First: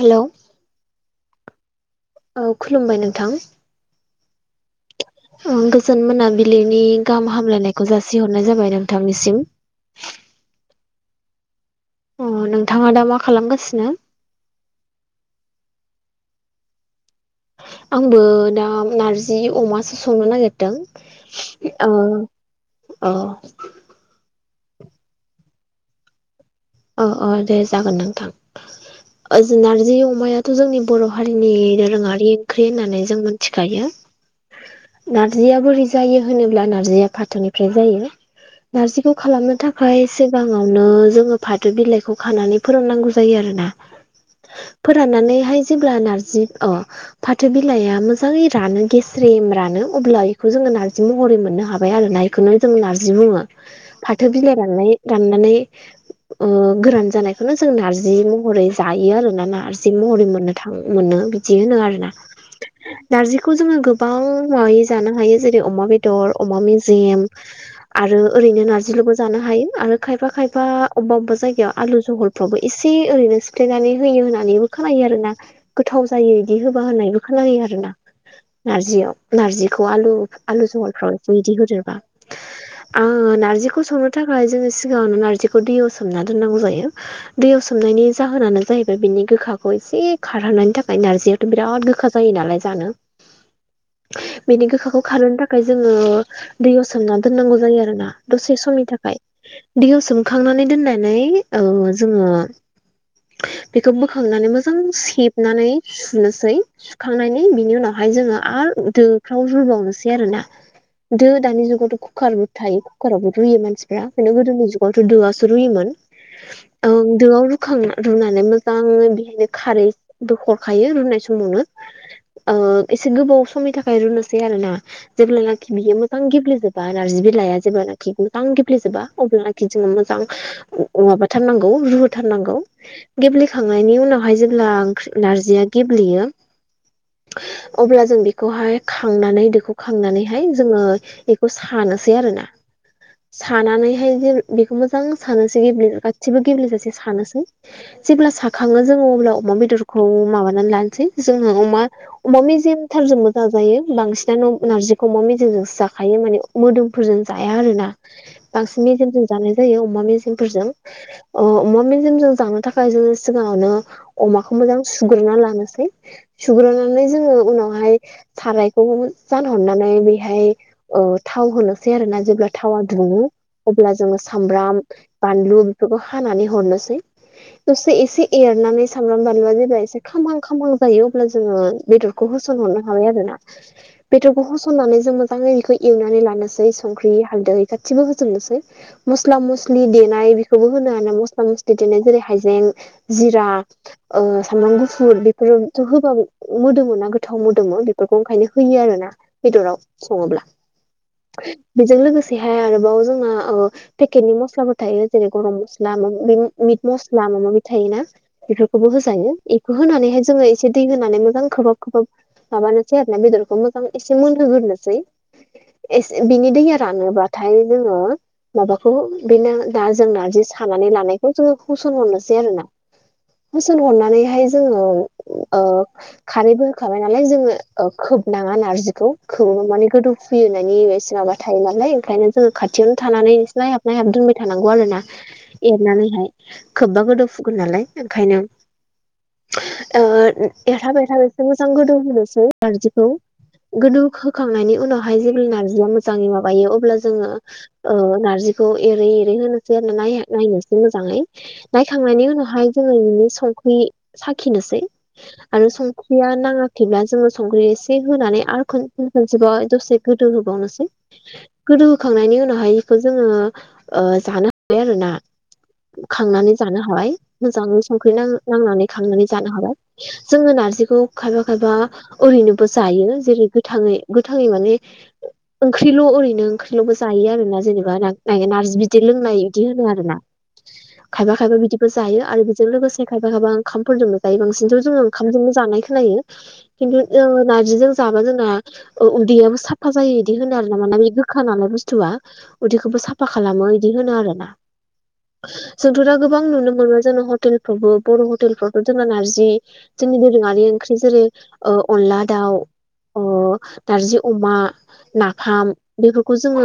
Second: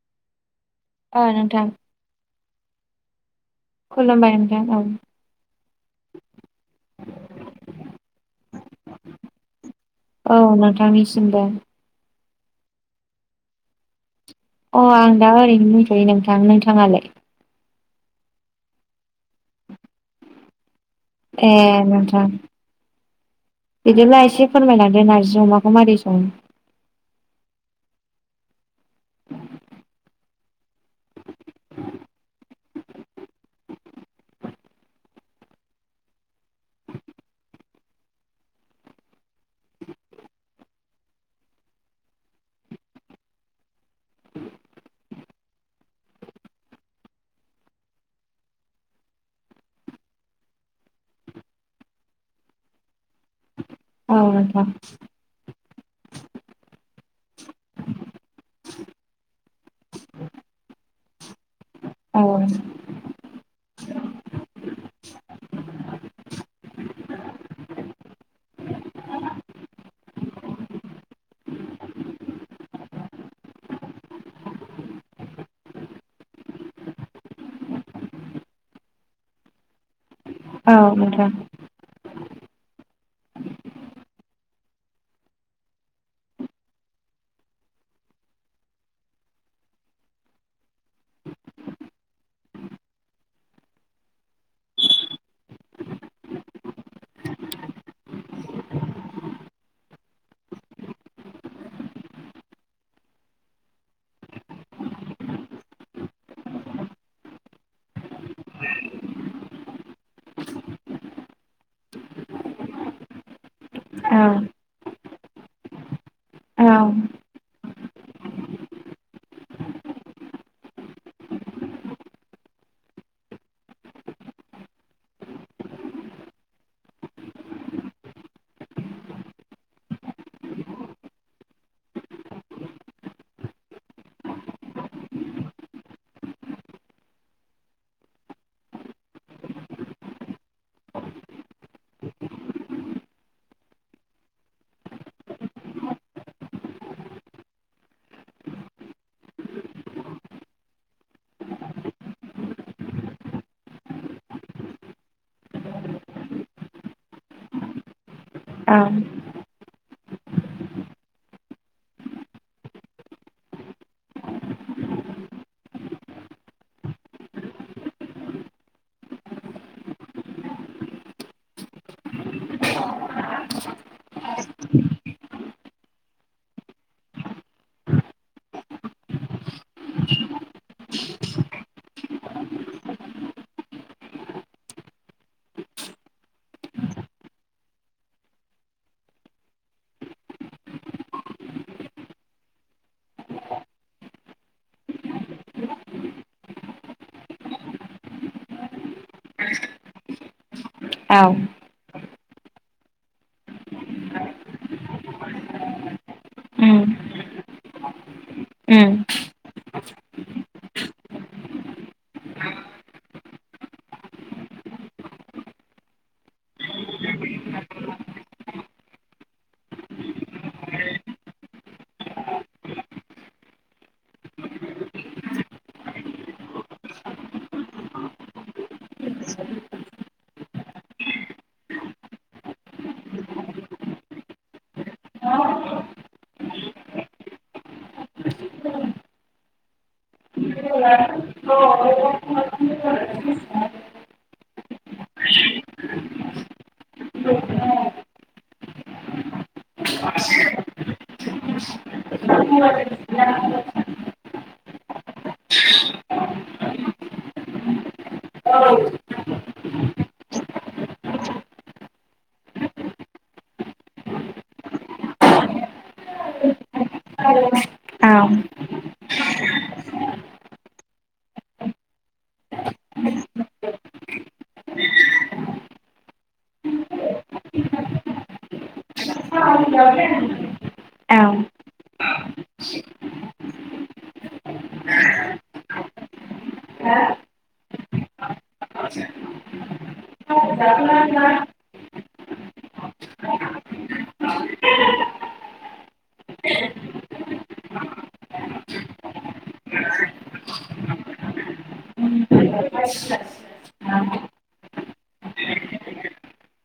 Hello. ओ नोंथां। औ खुलुमबाय नोंथां। खुलुमबाय नोंथां औ। गोजोन मोनाबिलिनि गाहाम हामलायनायखौ जासिहरनाय जाबाय नोंथांनिसिम। औ नोंथांनिसिमबो। अ नोंथाङा दा मा खालामगासिनो? अ आं दा ओरैनो दंथ'यो नोंथां नोंथाङालाय? आंबो दा नारजि अमासो संनो ए नागिरदों। नोंथां औ। बिदिब्ला एसे फोरमायलांदो नारजि अमाखौ मारै सङो। अ अ दे जागोन नोंथां नारजि अमाया थ' जोंनि बर' हारिनि दोरोङारि ओंख्रि होननानै जों मोनथिखायो। नार्जिया बोरै जायो होनोब्ला नार्जिया फाथोनिफ्राय जायो। नारजिखौ खालामनो थाखाय सिगाङावनो जोङो फाथो बिलाइखौ खानानै फोराननांगौ जायो आरोना फोराननानैहाय जेब्ला नारजि अह फाथो बिलाइआ मोजाङै रानो गेस्रेम रानो अब्ला बेखौ जोङो नारजि महरै मोननो हाबाय आरो ना। बेखौनो जों नारजि बुङो औ फाथो बिलाइ नोंथां रान्नाय राननानै ओ गोरान जानायखौनो जों नारजि महरै जायो आरो ना नार्जि महरै मोननो थां मोनो। जिस होनो आरो ना। औ नारजिखौ जोङो गोबां माबै जानो हायो जेरै अमा बेदर अमा मेजेम। आरो ओरैनो नारजिल'बो जानो हायो आरो खायफा खायफा अबेबा अबेबा जायगायाव आलु जहलफ्रावबो एसे ओरैनो सिफ्लेनानै होयो होननानैबो खोनायो आरो ना। गोथाव जायो इदि होबा होनायबो खालामोनो आरो ना नारजियाव नार्जिखौ आलु। आलु औ जहलफ्राव नोंथां बेखौ बिदि होदेरबा आङो नारजिखौ संनो थाखाय जोङो सिगाङावनो नारजिखौ बेखौ दैयाव सोमना दोननांगौ जायो। दैयाव सोमनायनि जाहोनानो जाहैबाय बिनि गोखाखौ एसे खारहोननि थाखाय नारजियाव बिराद गोखा जायो नालाय जानो बेनि गोखाखौ खारोनो थाखाय जोङो दैयाव सोमनानै दोननांगौ जायो आरोना दसे समनि थाखाय दैयाव सोम खांनानै दोननानै ओ जोङो बेखौ बोखांनानै मोजां सेबनानै सुनोसै सुखांनानै बिनि उनावहाय जोङो आरो दोफ्राव रुबावनोसै आरोना दो दानि जुगावथ' कुकारबो थायो कुकारावबो रुयो मानसिफ्रा औ खिन्थु गोदोनि जुगावथ' दोआवसो रुयोमोन। औ ओं दोआव रुखांना रुनानै मोजाङै बिदिनो खारैबो हरखायो रुनाय समावनो ओ एसे गोबाव समनि थाखाय रुनोसै आरो ना जेब्लानाखि बियो मोजां गेब्लेजोबा नार्जि बिलाइआ जेब्लानाखि मोजां गेब्लेजोबा अब्लानख खि जों मोजां माबाथारनांगौ रुथारनांगौ गेब्लेखांनायनि उनावहाय जेब्ला ओंख्रि नारजिया गेब्लेयो अब्ला जों बेखौहाय खांनानै दोखौ खांनानैहाय जोङो बेखौ सानोसै आरो ना सानानैहाय जे बेखौ मोजां सानोसै गेब्ल गासिबो गेब्लेेजासे सानोसै जेब्ला साखखङो जोङो अब्ला अमा बेदरखौ माबानानै लानोसै जोङो अमा अमा मेजेम थारजोंबो जाजायो बांसिनानो नारजिखौ अमा मेजेमजोंसो जाखायो माने मोदोमफोरजों जाया आरोना बांसिन औ मेजेमजों जानाय जायो अमा मेजेमफोरजों अमा मेजेमजों जानो थाखाय जों सिगाङावनो अमाखौ मोजां सुग्रोना लानोसै। सुग्रोनानै जोङो उनावहाय थारायखौ जानहरनानै बेहाय थाव होनोसै आरोना जेब्ला थावा दुङो अब्ला जोङो सामब्राम बानलु बेफोरखौ हानानै हरनोसै दसे एसे एरनानै सामब्राम बानलुआ जेब्ला एसे खामां खामां जायो अब्ला जोङो बेदर होसन हरनो हाबाय आरोना। बेदरखौ होसननानै जों मोजाङै बेखौ एवनानै लानोसै संख्रि हालदै गासिबो होजोबनोसै मस्ला मस्लि देनाय बेखौबो होनो हा मस्ला मस्लि बिदिनो जेरै हायजें जिरा सामब्राम गुफुर बेफोरथ' होबाबो मोदोमो ना गोथाव मोदोमो बेफोरखौ ओंखायनो होयो आरो ना बेदराव सङोब्ला औ बेजों लोगोसे हाय आरोबाव जोंना पेकेट नि मस्लाबो थायो जेरै गरम मस्ला मिट मस्ला माबा माबि थायोना बेफोरखौबो होजायो होनानैहाय जोङो एसे दै होनानै मोजां खोबहाब खोबहाब माबानोसै आरोनाना बेदरखौ मोजां एसे मोनहोगोरनोसै एसे बिनि दैया रानोबाथाय जोङो माबाखौ बि ना दा जों नारजि सानानै लानायखौ जोङो होसनहरनोसै आरोना होसनहरनानैहाय जोङो ओ खारैबो होखाबाय नालाय जोङो ओ खोबनाङा नारजिखौ खोबोबा माने गोदौ फुयोनानै एसे माबा थायो नालाय ओंखायनो जोङो खाथियावनो थानानै नोंस नायहाब नायहाब दोनबाय थानांगौ आरो ना। एरनानै खोबबा गोदौफुगोन नालाय ओंखायनो ओ एरहाब एरहाब एसे मोजां गोदौ उम होनोसै नारजिखौ उम गोदौ होखांनायनि उनावहाय जेब्ला नार्जिया मोजाङै माबायो अब्ला जोङो औ नारजिखौ एरै एरै होनोसै आरो नायनोसै मोजाङै नायखांनायनि उनावहाय जोङो बिनो संख्रि साखिनोसै आरो संख्रिया नाङाखैब्ला जोङो संख्रि एसे होनानै आरो खन-खोनसेबाव दसे गोदौ होबावनोसै गोदौहोखांनायनि उनावहाय बेखौ जोङो ओ जानो हाबाय आरोना खांनानै जानो हाबाय मोजाङै संख्रि नां-नांनानै खांनानै जानो हाबाय जोङो नारजिखौ खायफा खायफा ओरैनोबो जायो जेरै गोथाङै गोथाङै माने [inaudible] ओंख्रिल' ओरैनो ओंख्रिल'बो जायो आरो ना जेनेबा नाय नारजि बिदै लोंनाय बिदि होनो आरोना [unintelligible] खायफा खायबा बिदिबो जायो आरो बेजों लोगोसे खायफा खायफा ओंखामफोरजोंनो जायो बांसिनथ' जोंङो ओंखामजोंनो जानाय खोनायो खिन्थु जोङो नारजिजों जाबा जोंना उदैयाबो साफा जायो इदि होनो आरोना मानोना बे गोखा नालाय बुस्थुआ उदैखौबो साफा खालामो इदि होनो आरोना जोंथ' दा गोबां नुनो मोनो जोंना हटेलफ्रावबो बर' हटेलफ्रावथ' जोंना नारजि जोंनि दोरोङारि ओंख्रि जेरै अनला दाउ अ औ औ नारजि अमा नाफाम बेफोरखौ जोङो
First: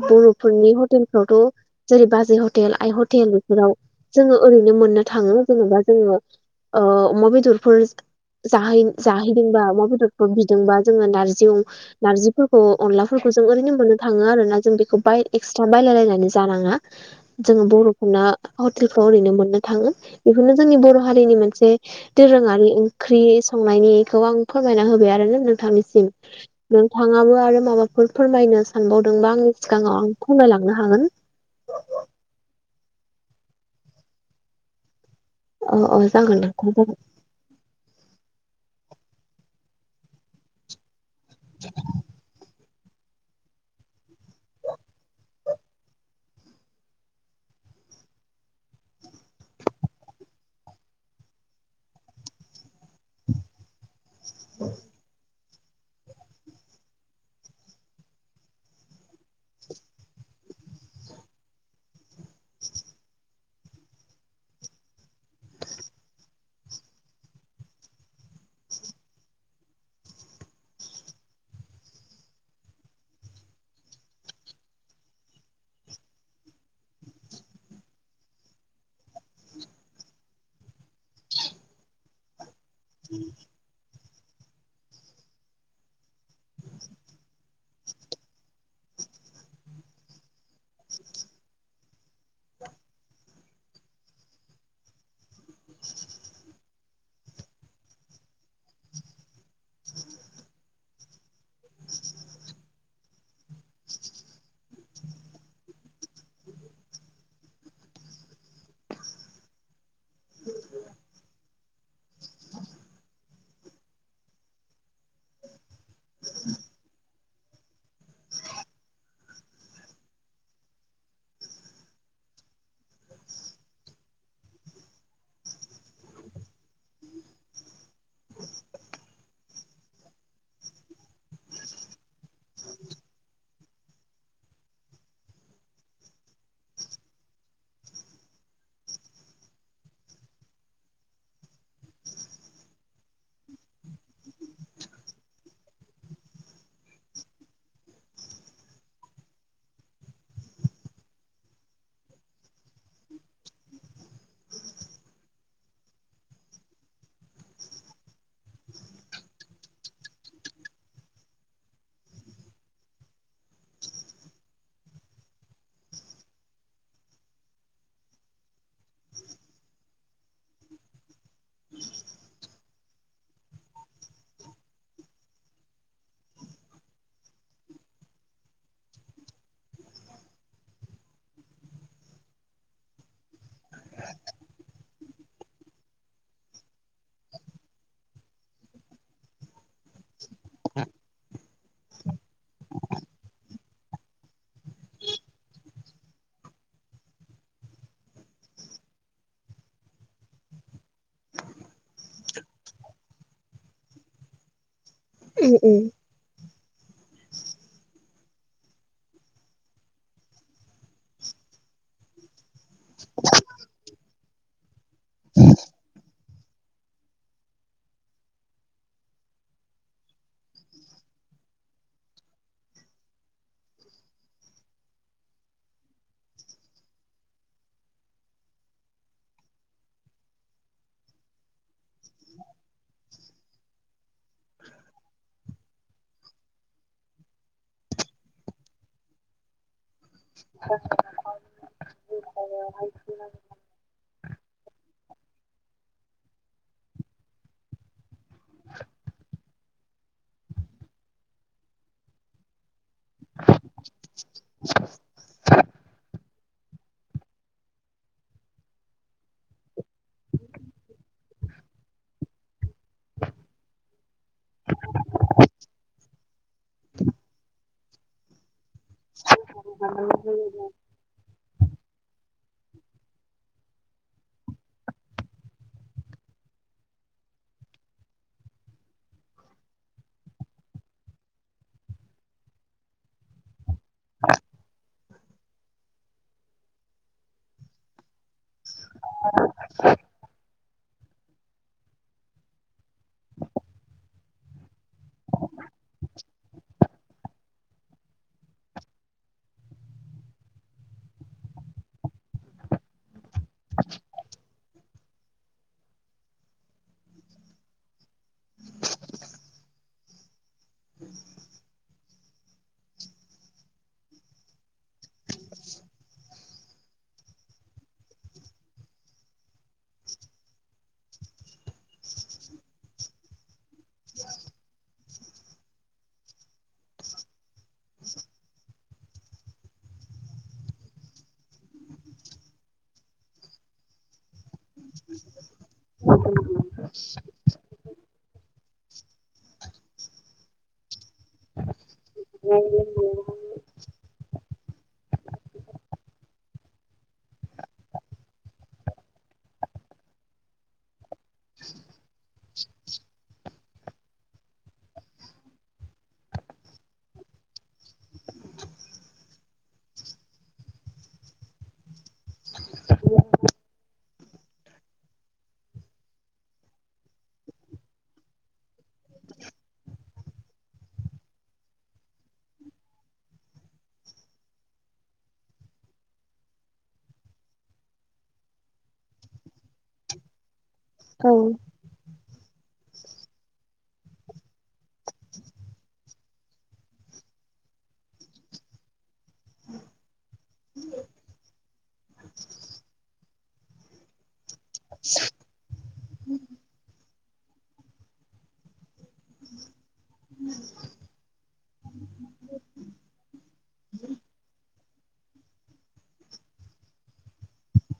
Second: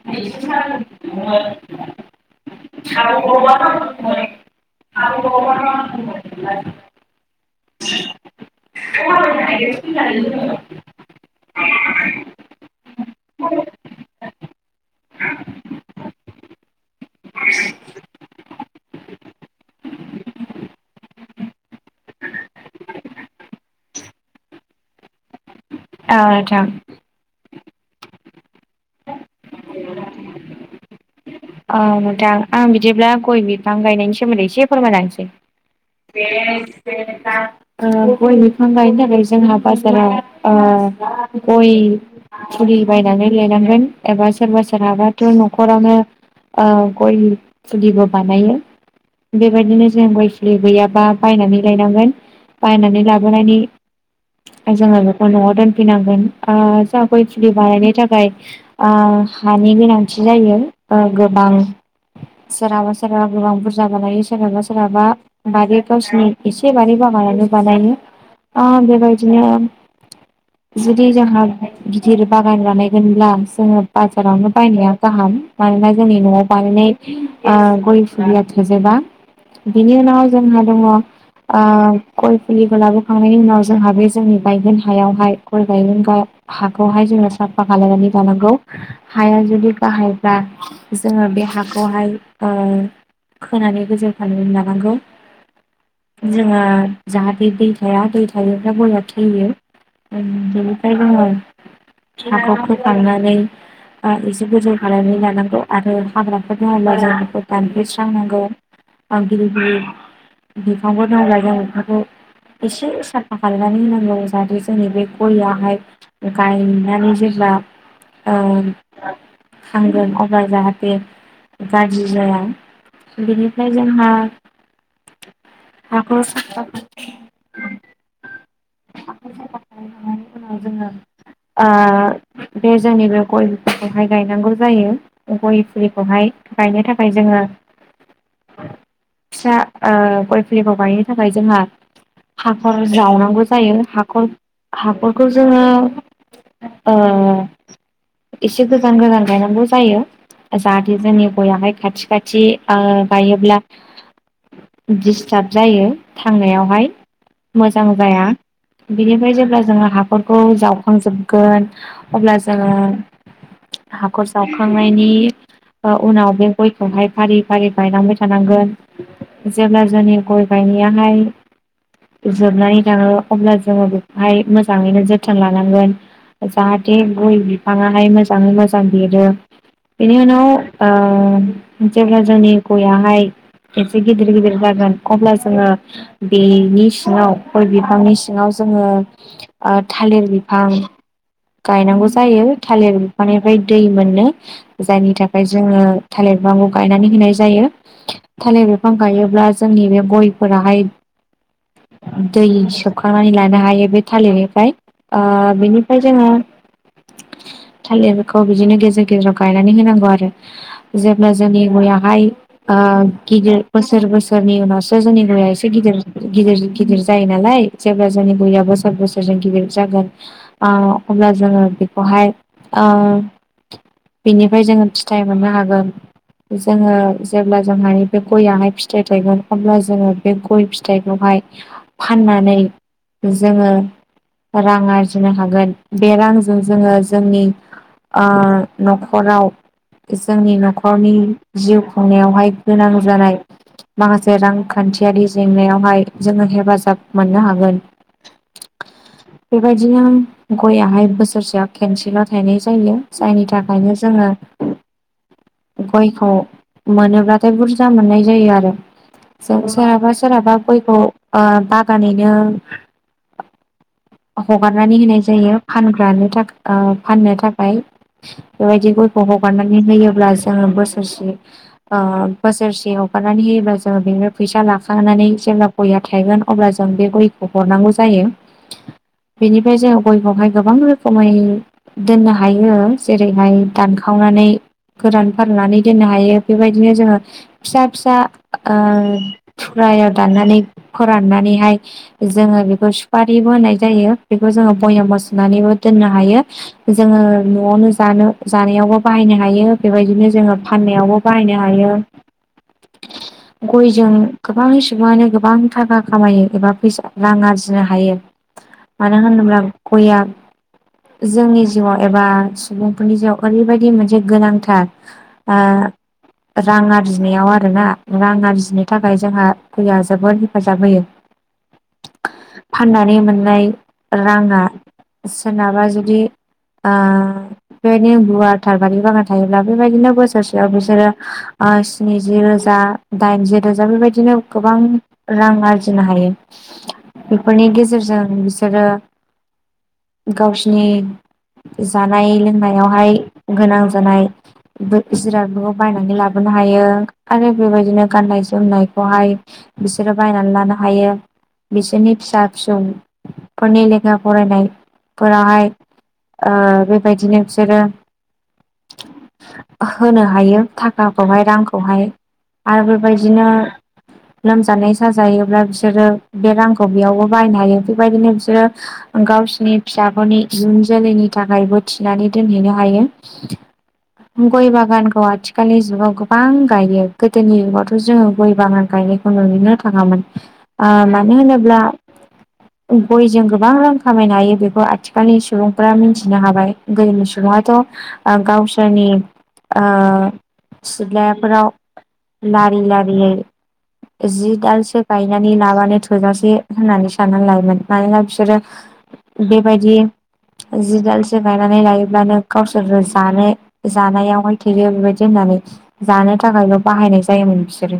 औ हटेलफ्रावथ' नोंथां जेरै बाजै हटेल आइ हटेल बेफोराव जोङो ओरैनो मोननो थाङो जेनेबा जोङो ओ अमा बेदरफोर जाहै-जाहैदोंबा अमा बेदरफोर बिदोंबा जोङो नारजि नारजिफोरखौ अनलाफोरखौ जों ओरैनो मोननो थाङो आरोना जों बेखौ बाय एक्सट्रा बायलायलायनानै जानाङा जोङो बर'फोरना हटेलफ्राव ओरैनो मोननो थाङो बेखौनो जोंनि बर' हारिनि मोनसे दोरोङारि ओंख्रि संनायनिखौ आं फोरमायना होबाय आरोना नोंथांनिसिम नोंथाङाबो आरो माबाफोर फोरमायनो सानबावदोंबा आंनि सिगाङाव आं फोरमायलांनो हागोन औ नोंथां आं बिदिब्ला गय बिफां गायनायनि सोमोन्दै एसे फोरमायलांसै अ अ जागोन [unintelligible] नोंथां [unintelligible] ओ गय बिफां गायनो थाखाय जोंहा बाजाराव गय फुलि बायनानै लायनांगोन एबा सोरबा सोरहाबाथ' नखरावनो ओ गय फुलिबो बानायो बेबायदिनो जों गय फुलि गैयाबा बायनानै लायनांगोन बायनानै लाबोनायनि जोङो बेखौ न'आव दोन फैनांगोन आ जोंहा गय फुलि बानायनो थाखाय आ हानि गोनांथि जायो गोबां सोरहाबा सोरहाबा गोबां बुरजा बानायो सोरहाबा सोरहाबा बारि गावसिनि एसे बारि बागानावनो बानायो ओ बेबायदिनो [inaudible] जुदि जोंहा गिदिर बागान बानायगोनब्ला जोङो बाजारावनो बायनाया गाहाम मानोना जोंनि न'आव बानायनाय गय फुलिया थोजोबा बिनि उनाव जोंहा दङ गय फुलिखौ लाबोखांनायनि उनाव जोंहा बे जोंनि गायगोन हायावहाय खल गायगोन गा हाखौहाय जोङो साफा खालनानै लानांगौ हाया जुदि गाहाय बा जोङो बे हाखौहाय खोनानै गोजौ फाननानै लानांगौ जोङो जाहाथे दै थाया दै थायोब्ला गयार थैयो ओ बेनिफ्राय जोङो हाखौ फोखांनानै ओ एसे गोजौ हानानै लानांगौ आरो हाग्राफोर दङब्ला जों बेखौ दानफायस्रांनांगौ आं गिदिर गिदिर बिफांबो दं लायगां बिफांखौ एसे साफा खालामनानै होनांगौ जाहाथे जोंनि बे गइयाहाय गायनानै जेब्ला ओ थांगोन अब्ला जाहाथे गाज्रि जाया बिनिफ्राय जोंहा हाखौ साफा खा साफा खालामखांनायनि उनाव जोङो बे जोंनि बे गय बिफांखौहाय गायनांगौ जायो गय फुलिखौहाय गायनो थाखाय जोङो [inaudible] फिसा ओ गय फुलिखौ गायनो थाखाय जोंहा हाखर ज्रावनांगौ जायो हाखर हाखरखौ जोङो एसे गोजान गोजान गायनांगौ जायो जाहाथे जोंनि गयाहाय खाथि खाथि गायोब्ला दिसथाब जायो थांनायावहाय मोजां जाया बिनिफ्राय जेब्ला जोङो हारफोरखौ जावखांजोबगोन अब्ला जोङो हाखर जावखांनायनि उनाव बे गयखौहाय फारि फारि बायनांबाय थानांगोन जेब्ला जोंनि गय गायनायाहाय जोबनानै थाङो अब्ला जोङो बेखौहाय मोजाङैनो जोथोन लानांगोन जाहाथे गय बिफाङाहाय मोजाङै मोजां देरो बेनि उनाव ओ जेब्ला जोंनि गययाहाय एसे गिदिर गिदिर जागोन अब्ला जोङो बेनि सिङाव गय बिफांनि सि सिङाव जोङो ओ थालिर बिफां गायनांगौ जायो थालिर बिफानिफ्राय दै मोनो जायनि थाखाय जोङो थालिर बिांखौ गायनानै होनाय जायो थालिर बिफां गायोब्ला जोंनि बे गयफोराहाय दै सोबखनानै लानो हायो बे थालिरनिफ्राय ओ जागोन बेनिफ्राय जोङो थालिरफोरखौ बिदिनो गेजेर गेजेराव गायनानै होनांगौ आरो जेब्ला जोंनि गयाहाय ओ गिदिर बोसोर बोसोरनि उनावसो जोंनि गया एसे गिदिर गिदिर गिदिर जायो नालाय जेब्ला जोंनि गया बोसोर बोसोर जों गिदिर जागोन आ अब्ला जोङो बेखौहाय आ बिनिफ्राय जोङो फिथाइ मोननो हागोन जोङो जेब्ला जोंहानि बे गययहाय फिथाइ थायगोन अब्ला जोङो बे गय फिथाइखौहाय फाननानै जोङो रां आरजिनो हागोन बे रांजों जोङो जोंनि ओ न'खराव जोंनि न'खरनि जिउ खुंनायावहाय गोनां जानाय माखासे रांखान्थियारि जेंनायावहाय जोङो हेफाजाब मोननो हागोन बेबायदिनो गयाहाय बोसोरसेयाव केनसेलाव थायनाय जायो जायनि थाखायनो जोङो [inaudible] गयखौ मोनोब्लाथाय बुरजा मोननाय जायो आरो। जों सोरहाबा सोरहाबा गयखौ ओ बागानैनो हगारनानै होनाय जायो फानग्रानो थाख ओ फाननो थाखाय। बेबायदि गयखौ हगारनानै होयोब्ला उम जोङो बोसोरसे ओ बोसोरसे हगारनानै होयोब्ला जोङो बेनिफ्राय फैसा लाखानानै जेब्ला गया थायगोन अब्ला जों बे गयखौ हरनांगौ जायो। बेनिफ्राय जोङो गयखौहाय गोबां रोखोमै दोननो हायो जेरैहाय दानखावनानै गोरान फाननानै दोननो हायो बेबायदिनो जोङो फिसा फिसा ओ थुख्रायाव दाननानै फोराननानैहाय जोङो बेखौ सुपारिबो होनाय जायो बेखौ जोङो बयाम म सुनानैबो दोननो हायो जोङो न'आवनो जानो जानायावबो बाहायनो हायो बेबायदिनो जोङो फाननायावबो बाहायनो हायो [inaudible] गयजों गोबां सुबुङानो गोबां थाखा खामायो एबा फैसा रां आरजिनो हायो मानो होनोब्ला गयआ जोंनि जिउआव एबा सुबुंफोरनि जिउआव ओरैबायदि मोनसे गोनांथार ओ रां आरजिनायाव आरोना रां आरजिनो थाखाय जोंहा दैया जोबोद हेफाजाब होयो। फाननानै मोननाय राङा सोरनाबा जुदि ओ बेबायदिनो गुवार थार बारि बागान थायोब्ला बेबायदिनो बोसोरसेयाव बिसोरो ओ स्निजि रोजा दाइनजि रोजा बेबायदिनो गोबां रां आरजिनो हायो। फोरनि गेजेरजों बिसोरो गावसिनि जानाय लोंनायावहाय उम गोनां जानाय जिरादफोरखौ बायनानै लाबोनो हायो आरो बेबायदिनो गाननाय जोमनायखौहाय बिसोरो बायनानै लानो हायो। बिसोरनि फिसा फिसौफोरनि लेखा फरायनायफोराहाय ओ बेबायदिनो बिसोरो होनो हायो थाखाखौहाय रांखौहाय। आरो बेबायदिनो लोमजानाय साजायोब्ला बिसोरो बे रांखौ बेयावबो बाहायनो हायो बेबायदिनो बिसोरो गावसिनि फिसाफोरनि इयुन जोलैनि थाखायबो थिनानै दोनहैनो हायो। [inaudible] गय बागानखौ आथिखालनि जुगाव गोबां गायो। गोदोनि जुगावथ' जोङो गय बागान गायनायखौ नुनोनो थाङामोन ओ औ मानो होनोब्ला [inaudible] गयजों गोबां रां खामायनो हायो बेखौ आथिखालनि सुबुंफोरा मिथिनो हाबाय। गोदोनि सुबुंडाथ' ओ गावसोरनि ओ सिथ्लाफोराव लारि लारियै जि दालसो गायनानै लाबानो थ थोजासे होननानै साननानै लायोमोन। मानोना बिसोरो बेबायदि जि दालसो गायनानै लायोब्लानो गावसोरबो जानो जानायावहाय थोयो बेबायदि होननानै जानो थाखायल' बाहायनाय जायोमोन बिसोरो।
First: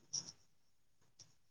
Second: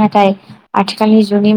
नाथाय आथिखालनि जुगनि